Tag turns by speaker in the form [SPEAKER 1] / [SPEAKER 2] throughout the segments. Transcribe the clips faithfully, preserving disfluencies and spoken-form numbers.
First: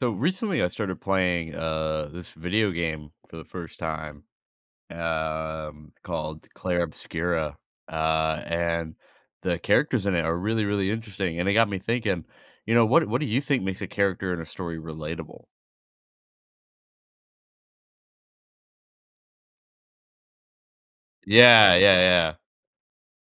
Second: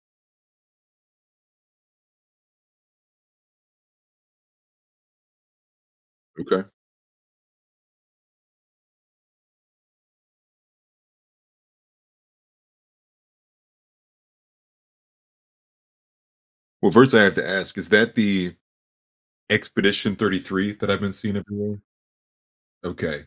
[SPEAKER 1] So recently, I started playing uh, this video game for the first time um, called
[SPEAKER 2] Okay.
[SPEAKER 1] Claire Obscura, uh, and the characters in it are really, really interesting. And it got me thinking, you know, what what do you think makes a character in a story relatable?
[SPEAKER 2] Well, first I have to ask, is that the Expedition thirty-three that I've been seeing
[SPEAKER 1] Yeah,
[SPEAKER 2] everywhere?
[SPEAKER 1] yeah, yeah.
[SPEAKER 2] Okay.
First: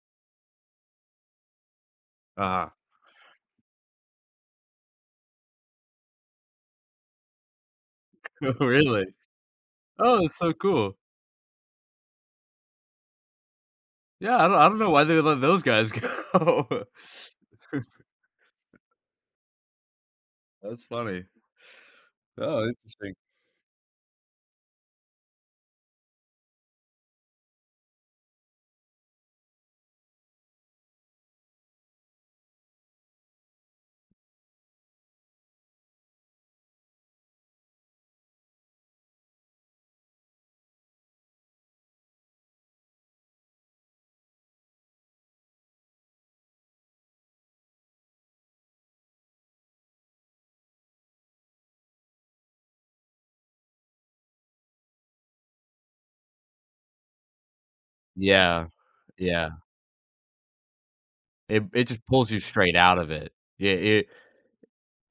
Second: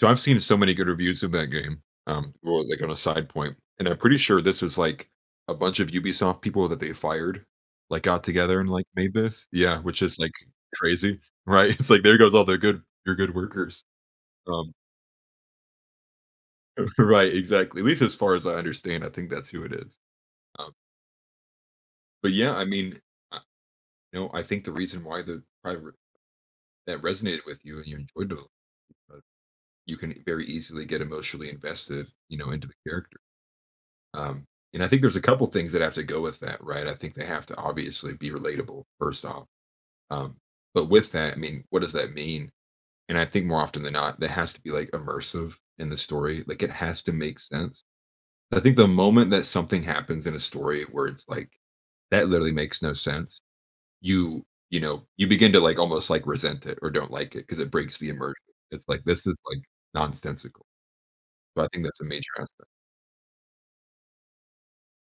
[SPEAKER 2] So I've seen so many good reviews of that game. Um, well,
[SPEAKER 1] Uh
[SPEAKER 2] like on a side point, and I'm pretty sure this is like a bunch of Ubisoft people that they fired, like got together and like
[SPEAKER 1] Really?
[SPEAKER 2] made this. Yeah, which is
[SPEAKER 1] Oh,
[SPEAKER 2] like
[SPEAKER 1] it's so cool.
[SPEAKER 2] crazy, right? It's like there goes all their good your good workers.
[SPEAKER 1] Yeah, I don't, I
[SPEAKER 2] Um,
[SPEAKER 1] don't know why they let those guys go.
[SPEAKER 2] right, exactly. At least as far as I understand, I think that's who it is. Um,
[SPEAKER 1] That's funny.
[SPEAKER 2] but yeah,
[SPEAKER 1] Oh,
[SPEAKER 2] I mean,
[SPEAKER 1] interesting.
[SPEAKER 2] I, you know, I think the reason why the private that resonated with you and you enjoyed it you can very easily get emotionally invested, you know, into the character. Um, and I think there's a couple things that have to go with that, right? I think they have to obviously be relatable first off. Um, but with that, I mean, what does that mean? And I think more often than not, that has to be like immersive in the story. Like it has to make sense. I think the moment that something happens in a story where it's like that literally makes no sense, you you know you begin to like almost like resent it or don't like it because it breaks the immersion.
[SPEAKER 1] Yeah,
[SPEAKER 2] It's like this is
[SPEAKER 1] yeah.
[SPEAKER 2] like nonsensical. So
[SPEAKER 1] It
[SPEAKER 2] I think
[SPEAKER 1] it
[SPEAKER 2] that's a
[SPEAKER 1] just pulls
[SPEAKER 2] major
[SPEAKER 1] you
[SPEAKER 2] aspect.
[SPEAKER 1] straight out of it. Yeah, it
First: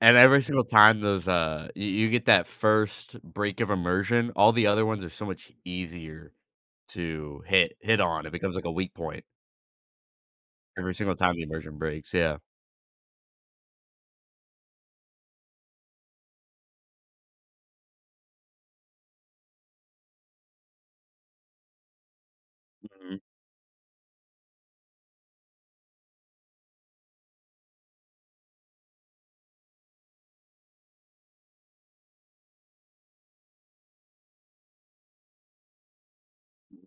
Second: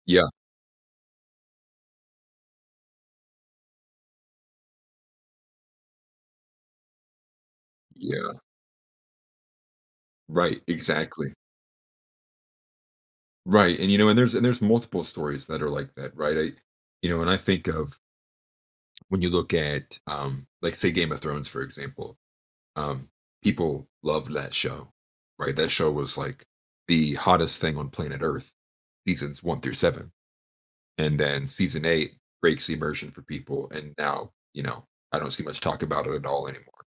[SPEAKER 1] And
[SPEAKER 2] Yeah,
[SPEAKER 1] every single time those, uh, you you get that first break of immersion, all the other ones are so much easier to hit hit on.
[SPEAKER 2] yeah,
[SPEAKER 1] It becomes like a weak point
[SPEAKER 2] right,
[SPEAKER 1] every single
[SPEAKER 2] exactly.
[SPEAKER 1] time the immersion breaks, yeah.
[SPEAKER 2] Right, and, you know, and there's and there's multiple stories that are like that, right? I You know, and I think of when you look at, um, like, say, Game of Thrones, for example, um,
[SPEAKER 1] Mhm,
[SPEAKER 2] people loved that show, right? That show was, like, the hottest thing on planet Earth, seasons one through seven. And then season eight breaks the immersion for people, and now you know I don't see much talk about it at all anymore.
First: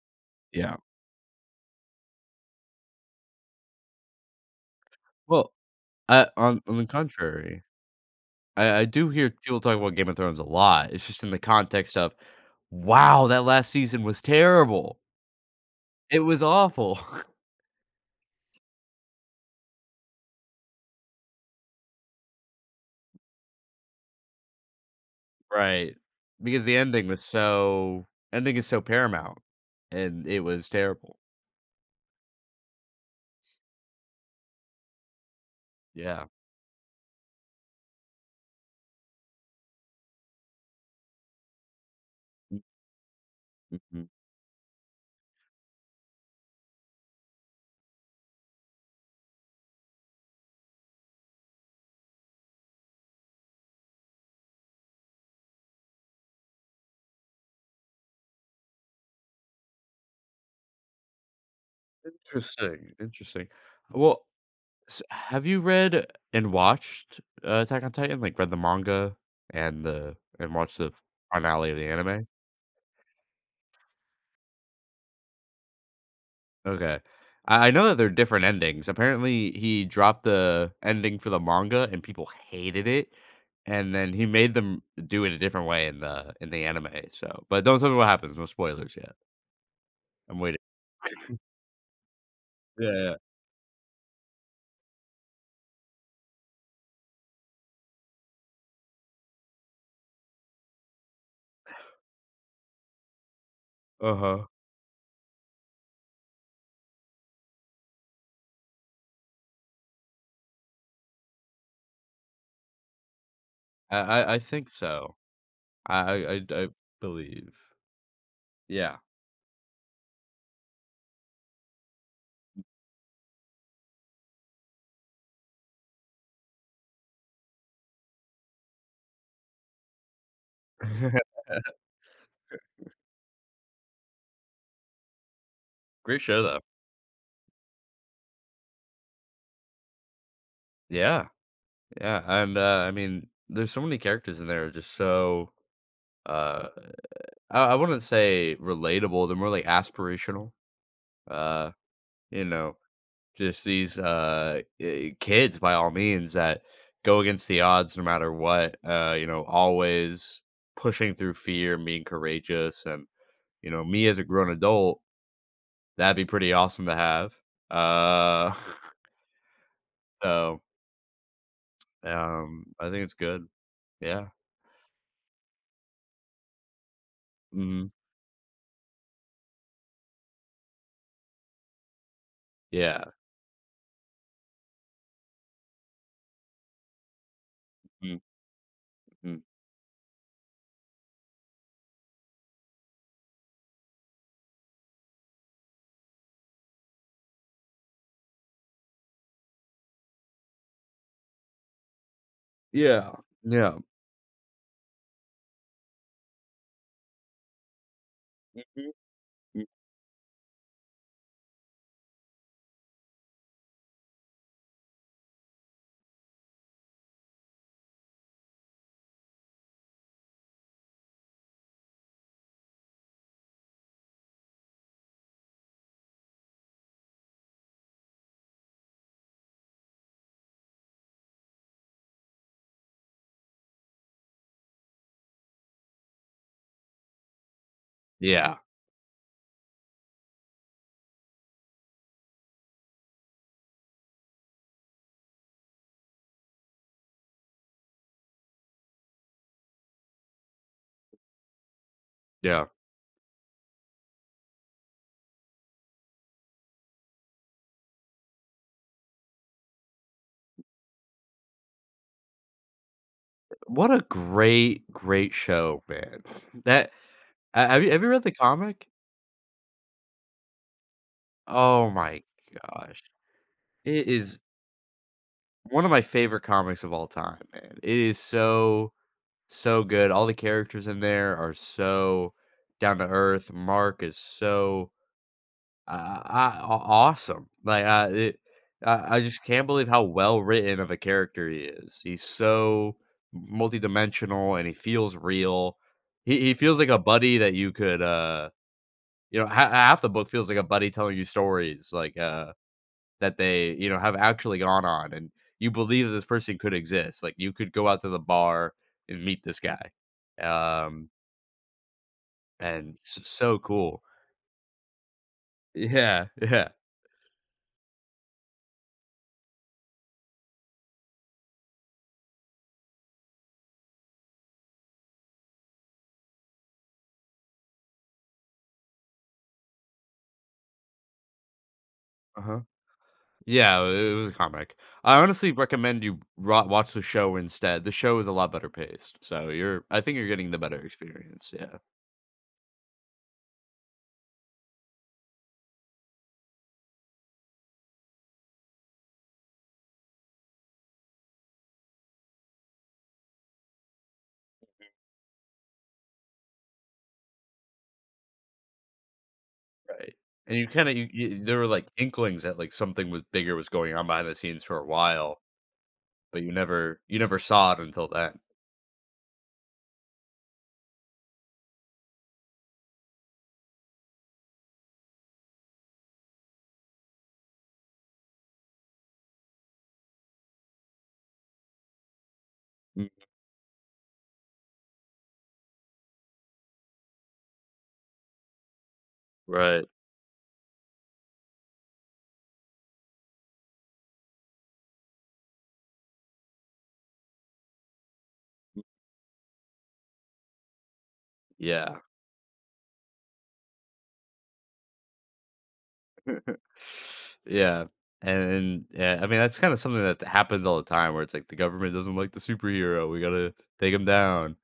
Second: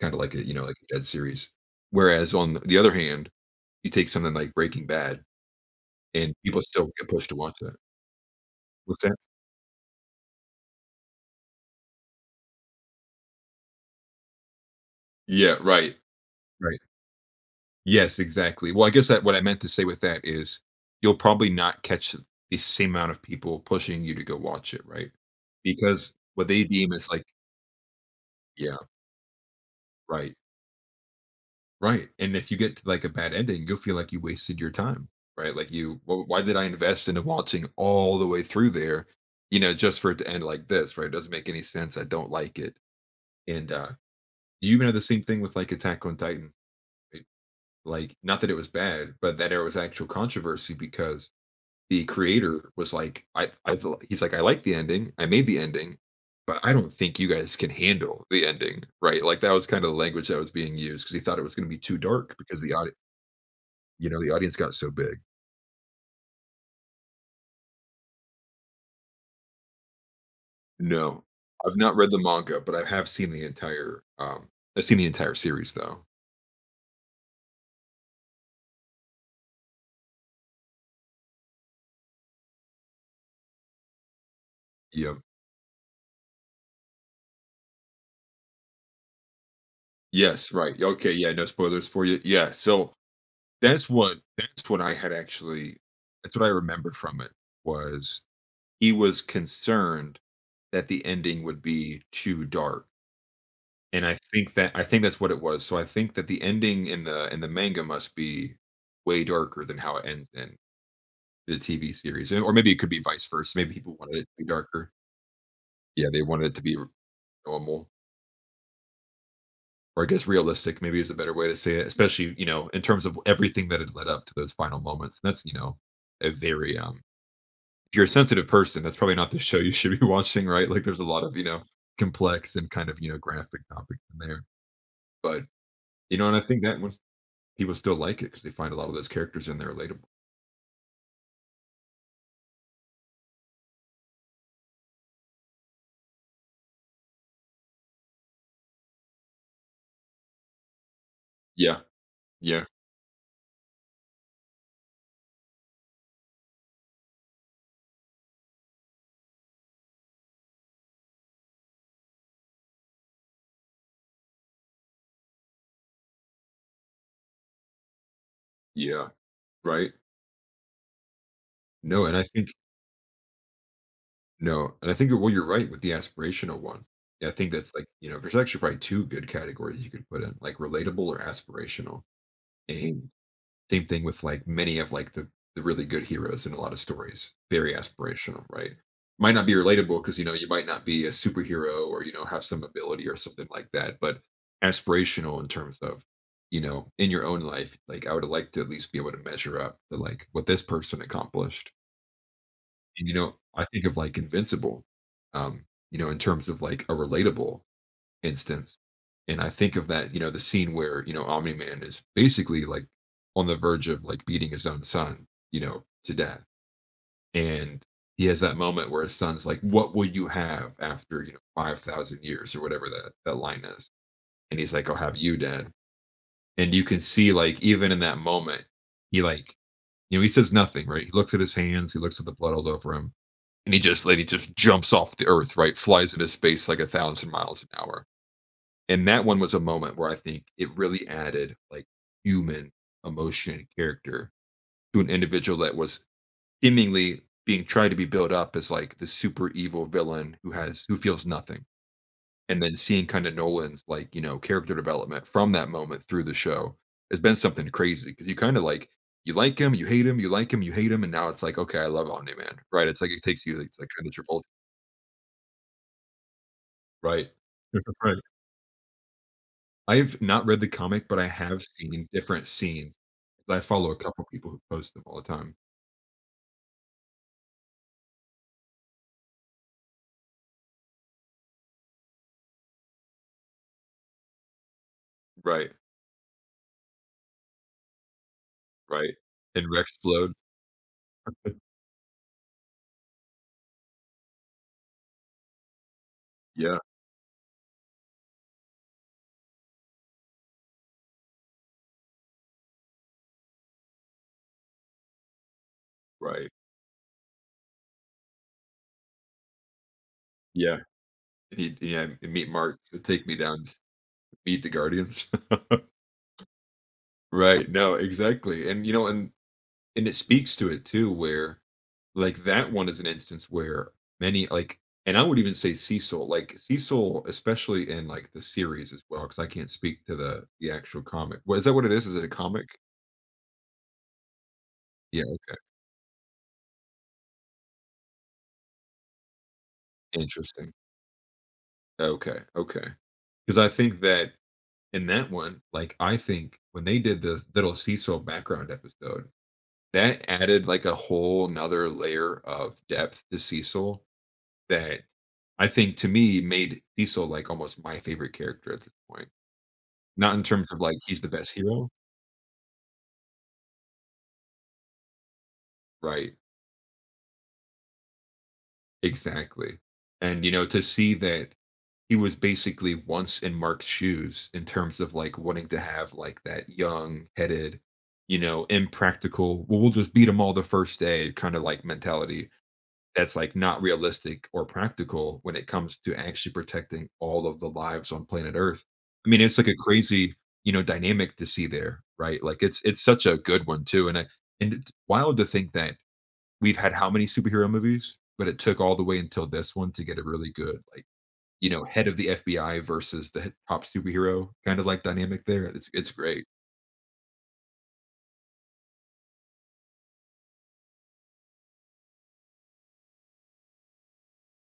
[SPEAKER 2] Kind of like a you know like
[SPEAKER 1] yeah.
[SPEAKER 2] a dead series. Whereas on the other hand, you take something like Breaking Bad,
[SPEAKER 1] Well, uh,
[SPEAKER 2] and people
[SPEAKER 1] on on the
[SPEAKER 2] still get pushed to watch
[SPEAKER 1] contrary,
[SPEAKER 2] that.
[SPEAKER 1] I I
[SPEAKER 2] What's
[SPEAKER 1] do
[SPEAKER 2] that?
[SPEAKER 1] hear people talk about Game of Thrones a lot. It's just in the context of, "Wow, that last season was terrible.
[SPEAKER 2] Yeah, right,
[SPEAKER 1] It was
[SPEAKER 2] right.
[SPEAKER 1] awful."
[SPEAKER 2] Yes, exactly. Well, I guess that what I meant to say with that is you'll probably not catch the same amount of people pushing you to go watch it, right?
[SPEAKER 1] Right,
[SPEAKER 2] Because what they
[SPEAKER 1] because the
[SPEAKER 2] deem
[SPEAKER 1] ending
[SPEAKER 2] is
[SPEAKER 1] was
[SPEAKER 2] like,
[SPEAKER 1] so ending is
[SPEAKER 2] yeah,
[SPEAKER 1] so paramount, and
[SPEAKER 2] right.
[SPEAKER 1] it was terrible.
[SPEAKER 2] Right, and if you get to, like, a bad ending, you'll feel like you wasted your time, right? Like, you "Well,
[SPEAKER 1] Yeah.
[SPEAKER 2] why did I invest into watching all the way through there, you know, just for it to end like this, right? It doesn't make any sense, I don't like
[SPEAKER 1] Mm,
[SPEAKER 2] it." And, uh,
[SPEAKER 1] mhm.
[SPEAKER 2] you even had the same thing with, like, Attack on Titan, right? Like, not that it was bad, but that there was actual controversy because the creator was like, "I I feel" he's like, "I like the ending, I made the ending, but I don't think you guys can handle the ending," right? Like, that was kinda the language that was being used because he thought it was gonna be too dark because the
[SPEAKER 1] Interesting,
[SPEAKER 2] audience.
[SPEAKER 1] interesting.
[SPEAKER 2] You know,
[SPEAKER 1] Well,
[SPEAKER 2] the audience got so
[SPEAKER 1] s
[SPEAKER 2] big.
[SPEAKER 1] have you read and watched, uh, Attack on Titan? Like, read the manga and the and watched the
[SPEAKER 2] No,
[SPEAKER 1] finale
[SPEAKER 2] I've
[SPEAKER 1] of the
[SPEAKER 2] not read the
[SPEAKER 1] anime?
[SPEAKER 2] manga, but I have seen the entire, um I've seen the entire series though.
[SPEAKER 1] Okay. I I know that they're different endings. Apparently, he dropped the ending for the manga and people hated it, and then he made them
[SPEAKER 2] Yep.
[SPEAKER 1] do it a different way in the in the anime, so but don't tell me what happens, no spoilers yet. I'm
[SPEAKER 2] Yes,
[SPEAKER 1] waiting.
[SPEAKER 2] right. Okay, yeah, no spoilers for you. Yeah,
[SPEAKER 1] Yeah,
[SPEAKER 2] so
[SPEAKER 1] yeah.
[SPEAKER 2] that's what that's what I had actually that's what I remembered from it was he was concerned that the ending would be too dark. And I
[SPEAKER 1] Uh-huh.
[SPEAKER 2] think that I think that's what it was. So I think that the ending in the in the manga must be way darker than how it ends in. The T V series, and or maybe it could be vice versa. Maybe people
[SPEAKER 1] I
[SPEAKER 2] wanted it to
[SPEAKER 1] I I
[SPEAKER 2] be
[SPEAKER 1] think
[SPEAKER 2] darker.
[SPEAKER 1] so. I
[SPEAKER 2] Yeah,
[SPEAKER 1] I
[SPEAKER 2] they
[SPEAKER 1] I
[SPEAKER 2] wanted it to
[SPEAKER 1] I
[SPEAKER 2] be
[SPEAKER 1] believe.
[SPEAKER 2] normal,
[SPEAKER 1] Yeah.
[SPEAKER 2] or I guess realistic maybe is a better way to say it, especially, you know, in terms of everything that had led up to those final moments. And that's, you know, a very, um if you're a sensitive person, that's probably not the show you should be watching, right? Like, there's a lot of, you know, complex and kind of, you know, graphic topics in there. But, you
[SPEAKER 1] Great
[SPEAKER 2] know, and I
[SPEAKER 1] show though.
[SPEAKER 2] think that one people still like it because they find a lot of those characters in there relatable.
[SPEAKER 1] Yeah, yeah, and, uh, I mean, there's so many characters in there just so, uh, I I wouldn't say relatable, they're more like aspirational, uh,
[SPEAKER 2] Yeah,
[SPEAKER 1] you
[SPEAKER 2] yeah,
[SPEAKER 1] know, just these, uh, eh, kids by all means that go against the odds no matter what, uh, you know, always pushing through fear and being courageous and, you know, me as a grown adult, that'd be pretty awesome to have, uh,
[SPEAKER 2] yeah, right?
[SPEAKER 1] so,
[SPEAKER 2] No, and I think
[SPEAKER 1] um, I think it's good. Yeah.
[SPEAKER 2] No, and I think well, you're right with the aspirational one. Yeah, I think that's like,
[SPEAKER 1] Mhm.
[SPEAKER 2] you know, there's actually probably two good categories you could put in, like relatable or aspirational.
[SPEAKER 1] Yeah.
[SPEAKER 2] And same thing with like many of like the the really good heroes in a lot of stories, very
[SPEAKER 1] Mm.
[SPEAKER 2] aspirational, right? Might
[SPEAKER 1] Mm.
[SPEAKER 2] not be relatable because you know you might not be a superhero or you know have some ability or something like that, but aspirational in terms of you know in your own life, like I would like to at least be able to measure up to like what this person accomplished and,
[SPEAKER 1] Yeah,
[SPEAKER 2] you know, I
[SPEAKER 1] yeah.
[SPEAKER 2] think of, like, Invincible, um, you know, in terms of, like, a relatable instance,
[SPEAKER 1] Mhm,
[SPEAKER 2] and I
[SPEAKER 1] mm.
[SPEAKER 2] think of that, you know, the scene where, you know, Omni-Man is basically, like, on the verge of, like, beating his own son, you know, to death, and he has that moment where his son's like, "What will you have after, you know, five thousand years?" Or whatever that that line is, and he's like, "I'll have you, Dad," and you can see, like, even in that moment, he, like you know, he says nothing, right? He looks at his hands, he looks at the blood all over him, and he just and he just jumps off the earth, right? Flies into space like a thousand miles an hour.
[SPEAKER 1] Yeah,
[SPEAKER 2] And that one was a moment where I think it really added like human emotion and character to an individual that was seemingly being tried to be built up as like the super evil villain who has who feels nothing. And
[SPEAKER 1] yeah.
[SPEAKER 2] then seeing kind of Nolan's like, you know, character development from that moment through the show has been something crazy because you kind of like you like him, you hate him, you like him, you hate him, and now it's like, okay, I love Omni Man, right? It's like it takes you, it's like
[SPEAKER 1] What a
[SPEAKER 2] kind of Travolta
[SPEAKER 1] great, great show, man. That
[SPEAKER 2] right.
[SPEAKER 1] ha
[SPEAKER 2] This
[SPEAKER 1] have you
[SPEAKER 2] is
[SPEAKER 1] have you
[SPEAKER 2] right.
[SPEAKER 1] read the comic?
[SPEAKER 2] I've not read the comic, but I have
[SPEAKER 1] Oh
[SPEAKER 2] seen
[SPEAKER 1] my
[SPEAKER 2] different scenes.
[SPEAKER 1] gosh.
[SPEAKER 2] I follow a
[SPEAKER 1] It
[SPEAKER 2] couple
[SPEAKER 1] is
[SPEAKER 2] people who post them all the time.
[SPEAKER 1] one of my favorite comics of all time, man. It is so, so good. All the characters in there are so down to earth. Mark is so
[SPEAKER 2] Right,
[SPEAKER 1] Uh, I aw awesome. Like, I it
[SPEAKER 2] right.
[SPEAKER 1] I I just
[SPEAKER 2] And
[SPEAKER 1] can't believe how
[SPEAKER 2] Rexplode.
[SPEAKER 1] well written of a character he is. He's so multidimensional and he feels real. He he
[SPEAKER 2] Yeah,
[SPEAKER 1] feels like a buddy that you could, uh you know, ha half the book feels like a buddy telling you stories, like, uh, that they, you know, have actually gone on, and you believe that this
[SPEAKER 2] right.
[SPEAKER 1] person could exist. Like, you could go out to the bar and meet this guy.
[SPEAKER 2] Yeah.
[SPEAKER 1] Um,
[SPEAKER 2] And he yeah, and meet Mark,
[SPEAKER 1] and
[SPEAKER 2] he'll
[SPEAKER 1] s
[SPEAKER 2] take me
[SPEAKER 1] so
[SPEAKER 2] down to
[SPEAKER 1] cool.
[SPEAKER 2] meet the Guardians.
[SPEAKER 1] Yeah, yeah.
[SPEAKER 2] Right, no, exactly, and, you know, and and it speaks to it too where like that one is an instance where many like and I would even say cecil like Cecil especially in like the series as well because I can't speak to the the actual comic well, is that what it is is it a
[SPEAKER 1] Uh-huh.
[SPEAKER 2] comic?
[SPEAKER 1] Yeah, it was a comic. I
[SPEAKER 2] Yeah,
[SPEAKER 1] honestly
[SPEAKER 2] okay,
[SPEAKER 1] recommend you ro watch the show instead. The show is a lot better paced, so you're I think you're getting the
[SPEAKER 2] interesting,
[SPEAKER 1] better experience, yeah.
[SPEAKER 2] okay, okay, because I think that in that one like I think when they did the little Cecil background episode that added like a whole nother layer of depth to Cecil. That I think to me made Diesel like almost my favorite character at this point.
[SPEAKER 1] Right.
[SPEAKER 2] Not in
[SPEAKER 1] And you
[SPEAKER 2] terms of
[SPEAKER 1] kinda
[SPEAKER 2] like
[SPEAKER 1] you
[SPEAKER 2] he's the
[SPEAKER 1] you
[SPEAKER 2] best
[SPEAKER 1] there were, like,
[SPEAKER 2] hero,
[SPEAKER 1] inklings that, like, something was bigger was going on behind the scenes for a while,
[SPEAKER 2] right?
[SPEAKER 1] but you never you never saw it until then.
[SPEAKER 2] Exactly. And you know, to see that he was basically once in Mark's shoes in terms of like wanting to have like that young headed, you know, impractical, well, we'll just beat them all the first day kind of like mentality.
[SPEAKER 1] Mm.
[SPEAKER 2] That's like not realistic or practical when it comes to actually protecting all of the lives on planet Earth. I mean, it's like a
[SPEAKER 1] Right,
[SPEAKER 2] crazy, you know, dynamic to see there, right? Like it's it's such a good one too. And I and it's wild to think that we've had how many superhero movies, but it took all the way until this one to get a really good, like, you know,
[SPEAKER 1] yeah.
[SPEAKER 2] head of the F B I versus the h- top superhero kind of like dynamic there. It's it's great.
[SPEAKER 1] Yeah, and yeah, I mean, that's kinda something that happens all the time where it's like, the government doesn't like the superhero, we gotta take him down.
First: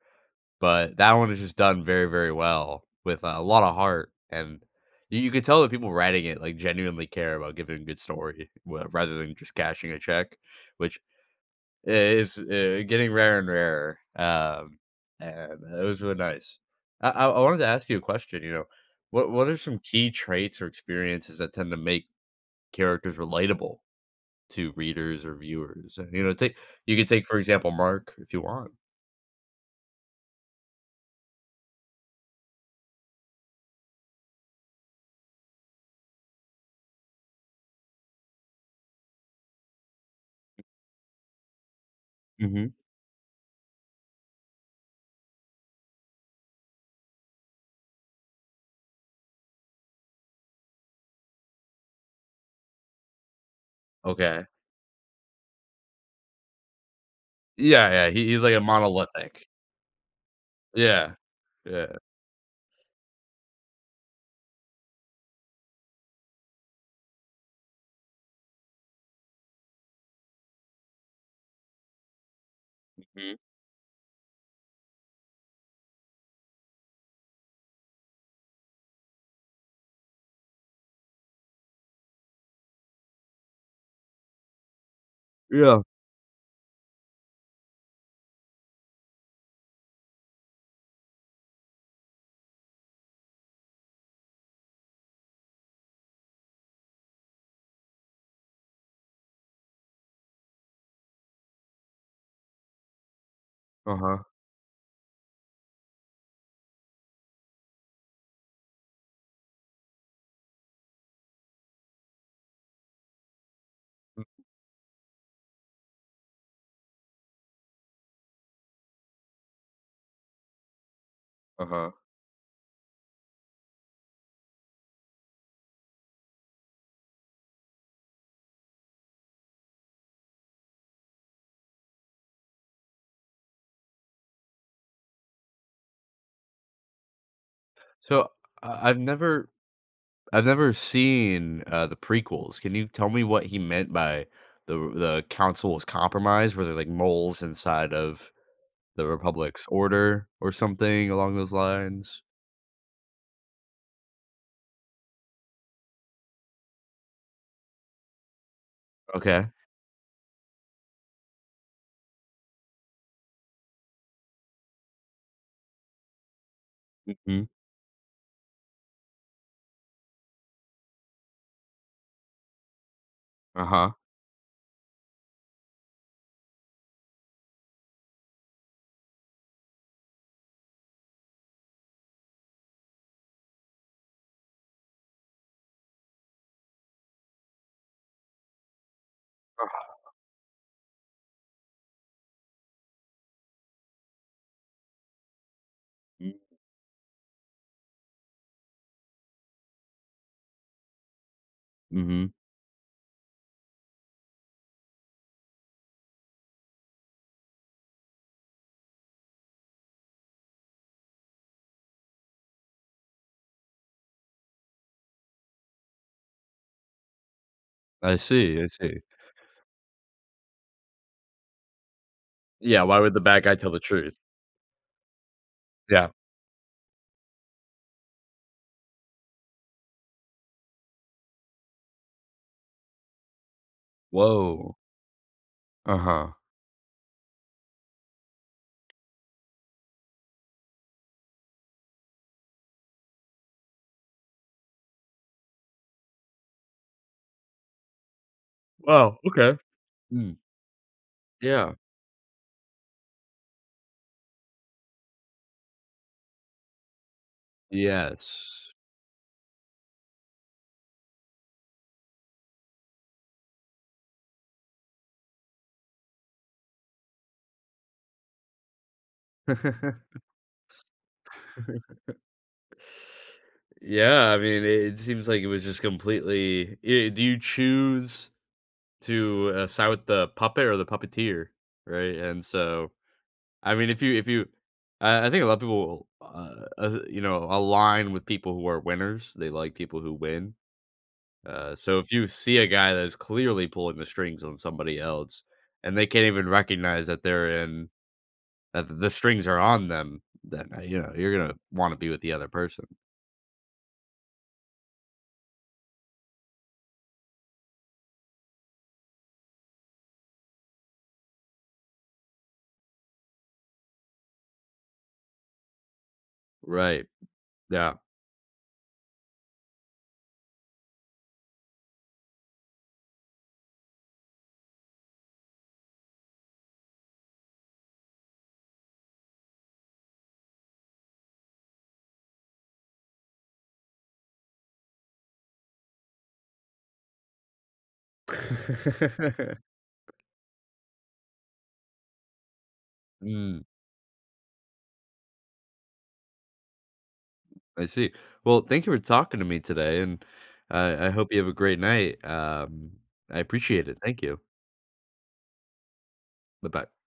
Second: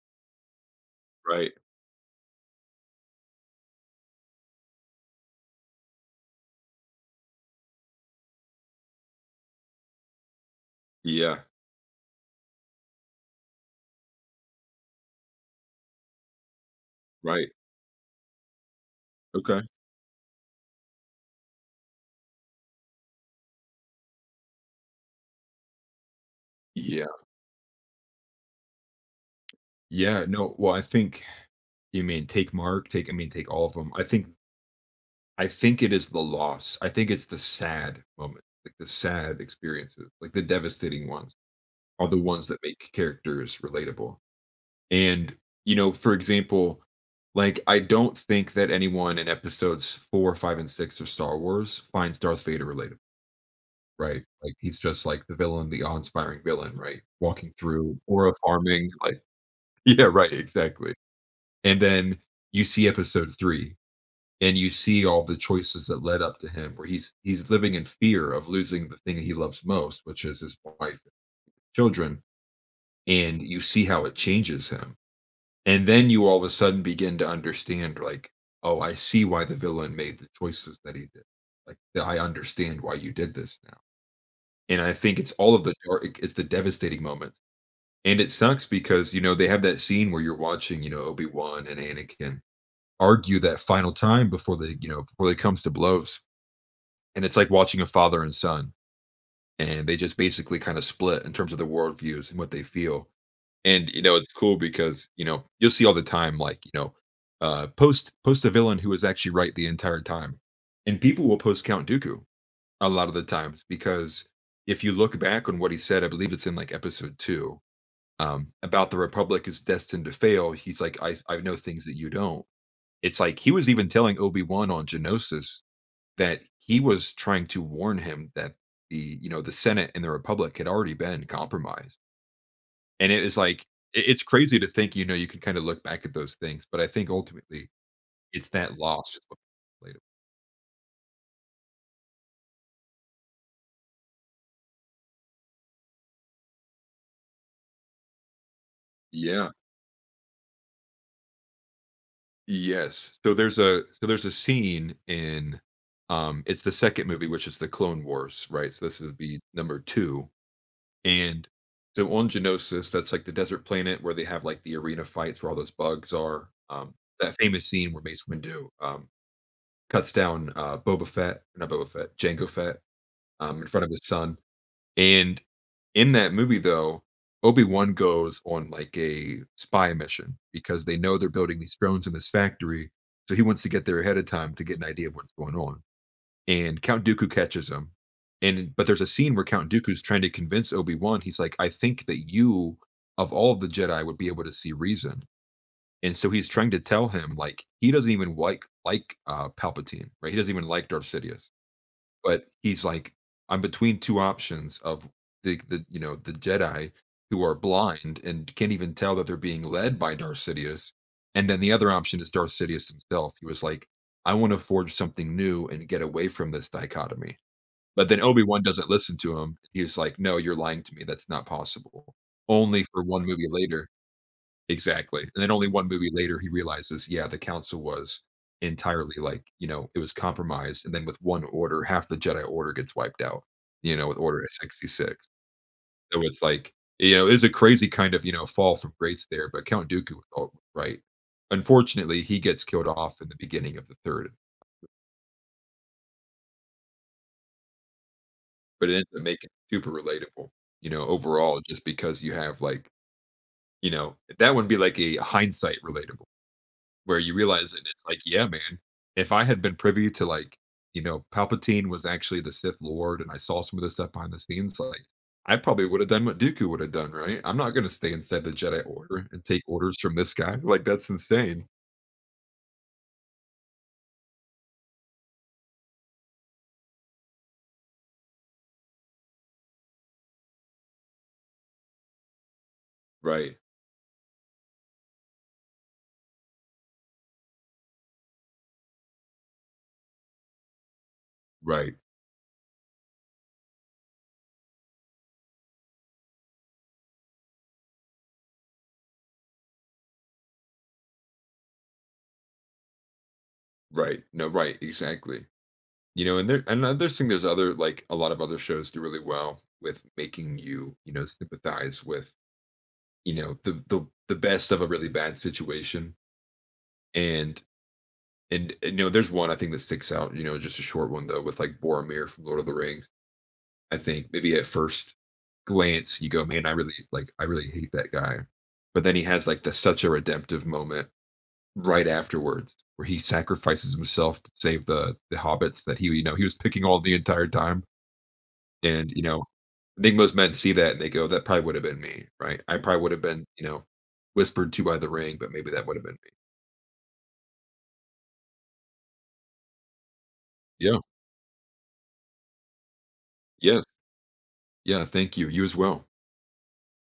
[SPEAKER 1] But that one is
[SPEAKER 2] Right.
[SPEAKER 1] just done very, very well with uh, a lot of heart, and you you could tell that people writing it, like, genuinely care about giving a good story wa rather than just cashing a check, which
[SPEAKER 2] Yeah.
[SPEAKER 1] is, uh, getting rarer and rarer, um, and it was really nice. I I I
[SPEAKER 2] Right.
[SPEAKER 1] wanted to ask you a question, you know, what what are
[SPEAKER 2] Okay.
[SPEAKER 1] some key traits or experiences that tend to make characters relatable to readers or viewers? You know, take you
[SPEAKER 2] Yeah.
[SPEAKER 1] could take, for example, Mark if you want.
[SPEAKER 2] Yeah, no, well, I think you mean take Mark, take I mean take all of them. I think I think it is the loss. I think it's the sad moment, like the sad experiences, like the devastating ones are the ones that
[SPEAKER 1] Mhm.
[SPEAKER 2] make characters relatable. And, you know, for example, like I don't think that anyone in episodes four, five, and six of Star Wars finds Darth Vader relatable, right?
[SPEAKER 1] Okay.
[SPEAKER 2] Like he's just like the villain, the awe-inspiring villain, right? Walking
[SPEAKER 1] Yeah,
[SPEAKER 2] through
[SPEAKER 1] yeah, he
[SPEAKER 2] aura
[SPEAKER 1] he's like a
[SPEAKER 2] farming, like
[SPEAKER 1] monolithic.
[SPEAKER 2] yeah, right, exactly.
[SPEAKER 1] Yeah.
[SPEAKER 2] And
[SPEAKER 1] Yeah.
[SPEAKER 2] then you see episode three, and you see all the choices that led up to him, where he's he's living in fear of losing the thing he loves most, which is his wife and children,
[SPEAKER 1] Mhm.
[SPEAKER 2] and you see how it changes him. And then you all of a sudden begin to understand, like, oh, I see why the villain made the choices that he did. Like, I understand why you did this now. And I think it's all of the
[SPEAKER 1] Yeah.
[SPEAKER 2] dark, it's the devastating moments. And it sucks because, you know, they have that scene where you're watching, you know, Obi-Wan and Anakin argue that final time before they, you know, before it comes to blows. And it's like watching a father and son, and they just basically kind of split in terms of their worldviews and what they feel. And, you know,
[SPEAKER 1] Uh-huh,
[SPEAKER 2] it's cool because, you know, you'll see all the time, like, you know, uh post post a villain who was actually right the entire time. And people will post Count Dooku a lot of the times because, if you look back on what he said, I believe it's in like episode two, um about the Republic is destined to fail. He's like, I i know things
[SPEAKER 1] uh-huh.
[SPEAKER 2] that you don't. It's like he was even telling Obi-Wan on Genosis that he was trying to warn him that the, you know, the Senate and the Republic had already been compromised. And it is like, it- it's crazy to think, you know, you can kind of look back at those things, but I think ultimately
[SPEAKER 1] So,
[SPEAKER 2] it's that
[SPEAKER 1] I I've
[SPEAKER 2] loss.
[SPEAKER 1] never I've never seen, uh, the prequels. Can you tell me what he meant by the the council was compromised? Were there, like, moles inside of the
[SPEAKER 2] Yeah.
[SPEAKER 1] Republic's order or something along those lines?
[SPEAKER 2] Yes. So there's a, so there's a scene in, um it's the second movie, which is the Clone Wars, right? So this is the
[SPEAKER 1] Okay.
[SPEAKER 2] number two. And so on Genosis, that's like the desert planet where they have like the arena fights where all those bugs are. Um that
[SPEAKER 1] Mhm.
[SPEAKER 2] famous scene where Mace Windu, um cuts down, uh, Boba Fett, not Boba Fett, Jango Fett, um, in front of
[SPEAKER 1] Uh-huh.
[SPEAKER 2] his son. And in that movie, though, Obi-Wan goes on, like, a spy mission because they know they're building these drones in this factory, so he wants to get there ahead of time to get an idea of what's going on, and Count Dooku catches him. And but there's a scene where Count
[SPEAKER 1] Uh-huh.
[SPEAKER 2] Dooku's trying to convince Obi-Wan. He's like, "I think that you, of all of the Jedi, would be able to see reason." And so he's trying to tell him, like, he doesn't even like, like uh Palpatine, right? He doesn't even like Darth Sidious.
[SPEAKER 1] Mhm.
[SPEAKER 2] But he's like, I'm between two options of the the, you know, the Jedi, who are blind and can't even tell that they're being led by Darth Sidious. And then the other option is Darth Sidious himself. He was like, I want to forge something new and get away from this dichotomy. But
[SPEAKER 1] I
[SPEAKER 2] then Obi
[SPEAKER 1] see,
[SPEAKER 2] Wan
[SPEAKER 1] I
[SPEAKER 2] doesn't
[SPEAKER 1] see.
[SPEAKER 2] listen to him. He's like, no, you're lying to me. That's not possible.
[SPEAKER 1] Yeah,
[SPEAKER 2] Only
[SPEAKER 1] why
[SPEAKER 2] for
[SPEAKER 1] would the
[SPEAKER 2] one
[SPEAKER 1] bad
[SPEAKER 2] movie
[SPEAKER 1] guy tell the
[SPEAKER 2] later.
[SPEAKER 1] truth?
[SPEAKER 2] Exactly, and then only one
[SPEAKER 1] Yeah.
[SPEAKER 2] movie later, he realizes, yeah, the council was entirely, like, you know, it was compromised, and then with one order, half the Jedi Order gets wiped out, you know, with Order
[SPEAKER 1] Whoa.
[SPEAKER 2] sixty-six. So
[SPEAKER 1] Uh-huh.
[SPEAKER 2] it's like, you know, it's a crazy kind of, you know, fall from grace there, but Count Dooku was all right. Unfortunately, he gets killed off in the beginning of the third, but it ends
[SPEAKER 1] Wow,
[SPEAKER 2] up making
[SPEAKER 1] okay.
[SPEAKER 2] it super
[SPEAKER 1] Mm,
[SPEAKER 2] relatable, you know, overall,
[SPEAKER 1] yeah.
[SPEAKER 2] just because you have, like, you know, that would be like a hindsight relatable. Where you realize it, it's like, yeah,
[SPEAKER 1] Yes.
[SPEAKER 2] man, if I had been privy to, like, you know, Palpatine was actually the Sith Lord and I saw some of the stuff behind the scenes, like, I probably would have done what Dooku would have done, right? I'm not gonna stay inside the Jedi Order and take orders from this guy. Like, that's insane.
[SPEAKER 1] Yeah, I mean, it it seems like it was just completely eh, do you choose to, uh, side with the puppet or the puppeteer, right? And so,
[SPEAKER 2] Right,
[SPEAKER 1] I mean, if you if you I I think a lot of people, uh, uh, you know, align with people who are winners. They like people who win. Uh,
[SPEAKER 2] right,
[SPEAKER 1] so if you see a guy that is clearly pulling the strings on somebody else, and they can't even recognize that they're in Uh, the strings are on them, then, uh, you know, you're gonna wanna be with the other person.
[SPEAKER 2] right. No, right, exactly. You know, and there, another thing, there's other, like, a lot of other shows do really well with making you, you know, sympathize with, you know, the the the best of a really bad situation.
[SPEAKER 1] Right.
[SPEAKER 2] And.
[SPEAKER 1] Yeah.
[SPEAKER 2] And, and you know, there's one I think that sticks out. You know, just a short one, though, with like Boromir from Lord of the Rings. I think maybe at first glance you go, man, I really like, I really hate that guy. But then he has like the such a redemptive moment right afterwards where he sacrifices himself to save the the hobbits that he, you know, he was picking all the entire time. And you know, I think most men see that and they go, that probably would have been me, right? I probably would have been,
[SPEAKER 1] Mm,
[SPEAKER 2] you know, whispered to by the ring, but maybe that would have been me.
[SPEAKER 1] I see. Well, thank you for talking to me today, and
[SPEAKER 2] Yeah.
[SPEAKER 1] I I hope you have a great night. Um, I
[SPEAKER 2] Yes.
[SPEAKER 1] appreciate it. Thank you.
[SPEAKER 2] Yeah. Thank you. You as well.
[SPEAKER 1] Bye-bye.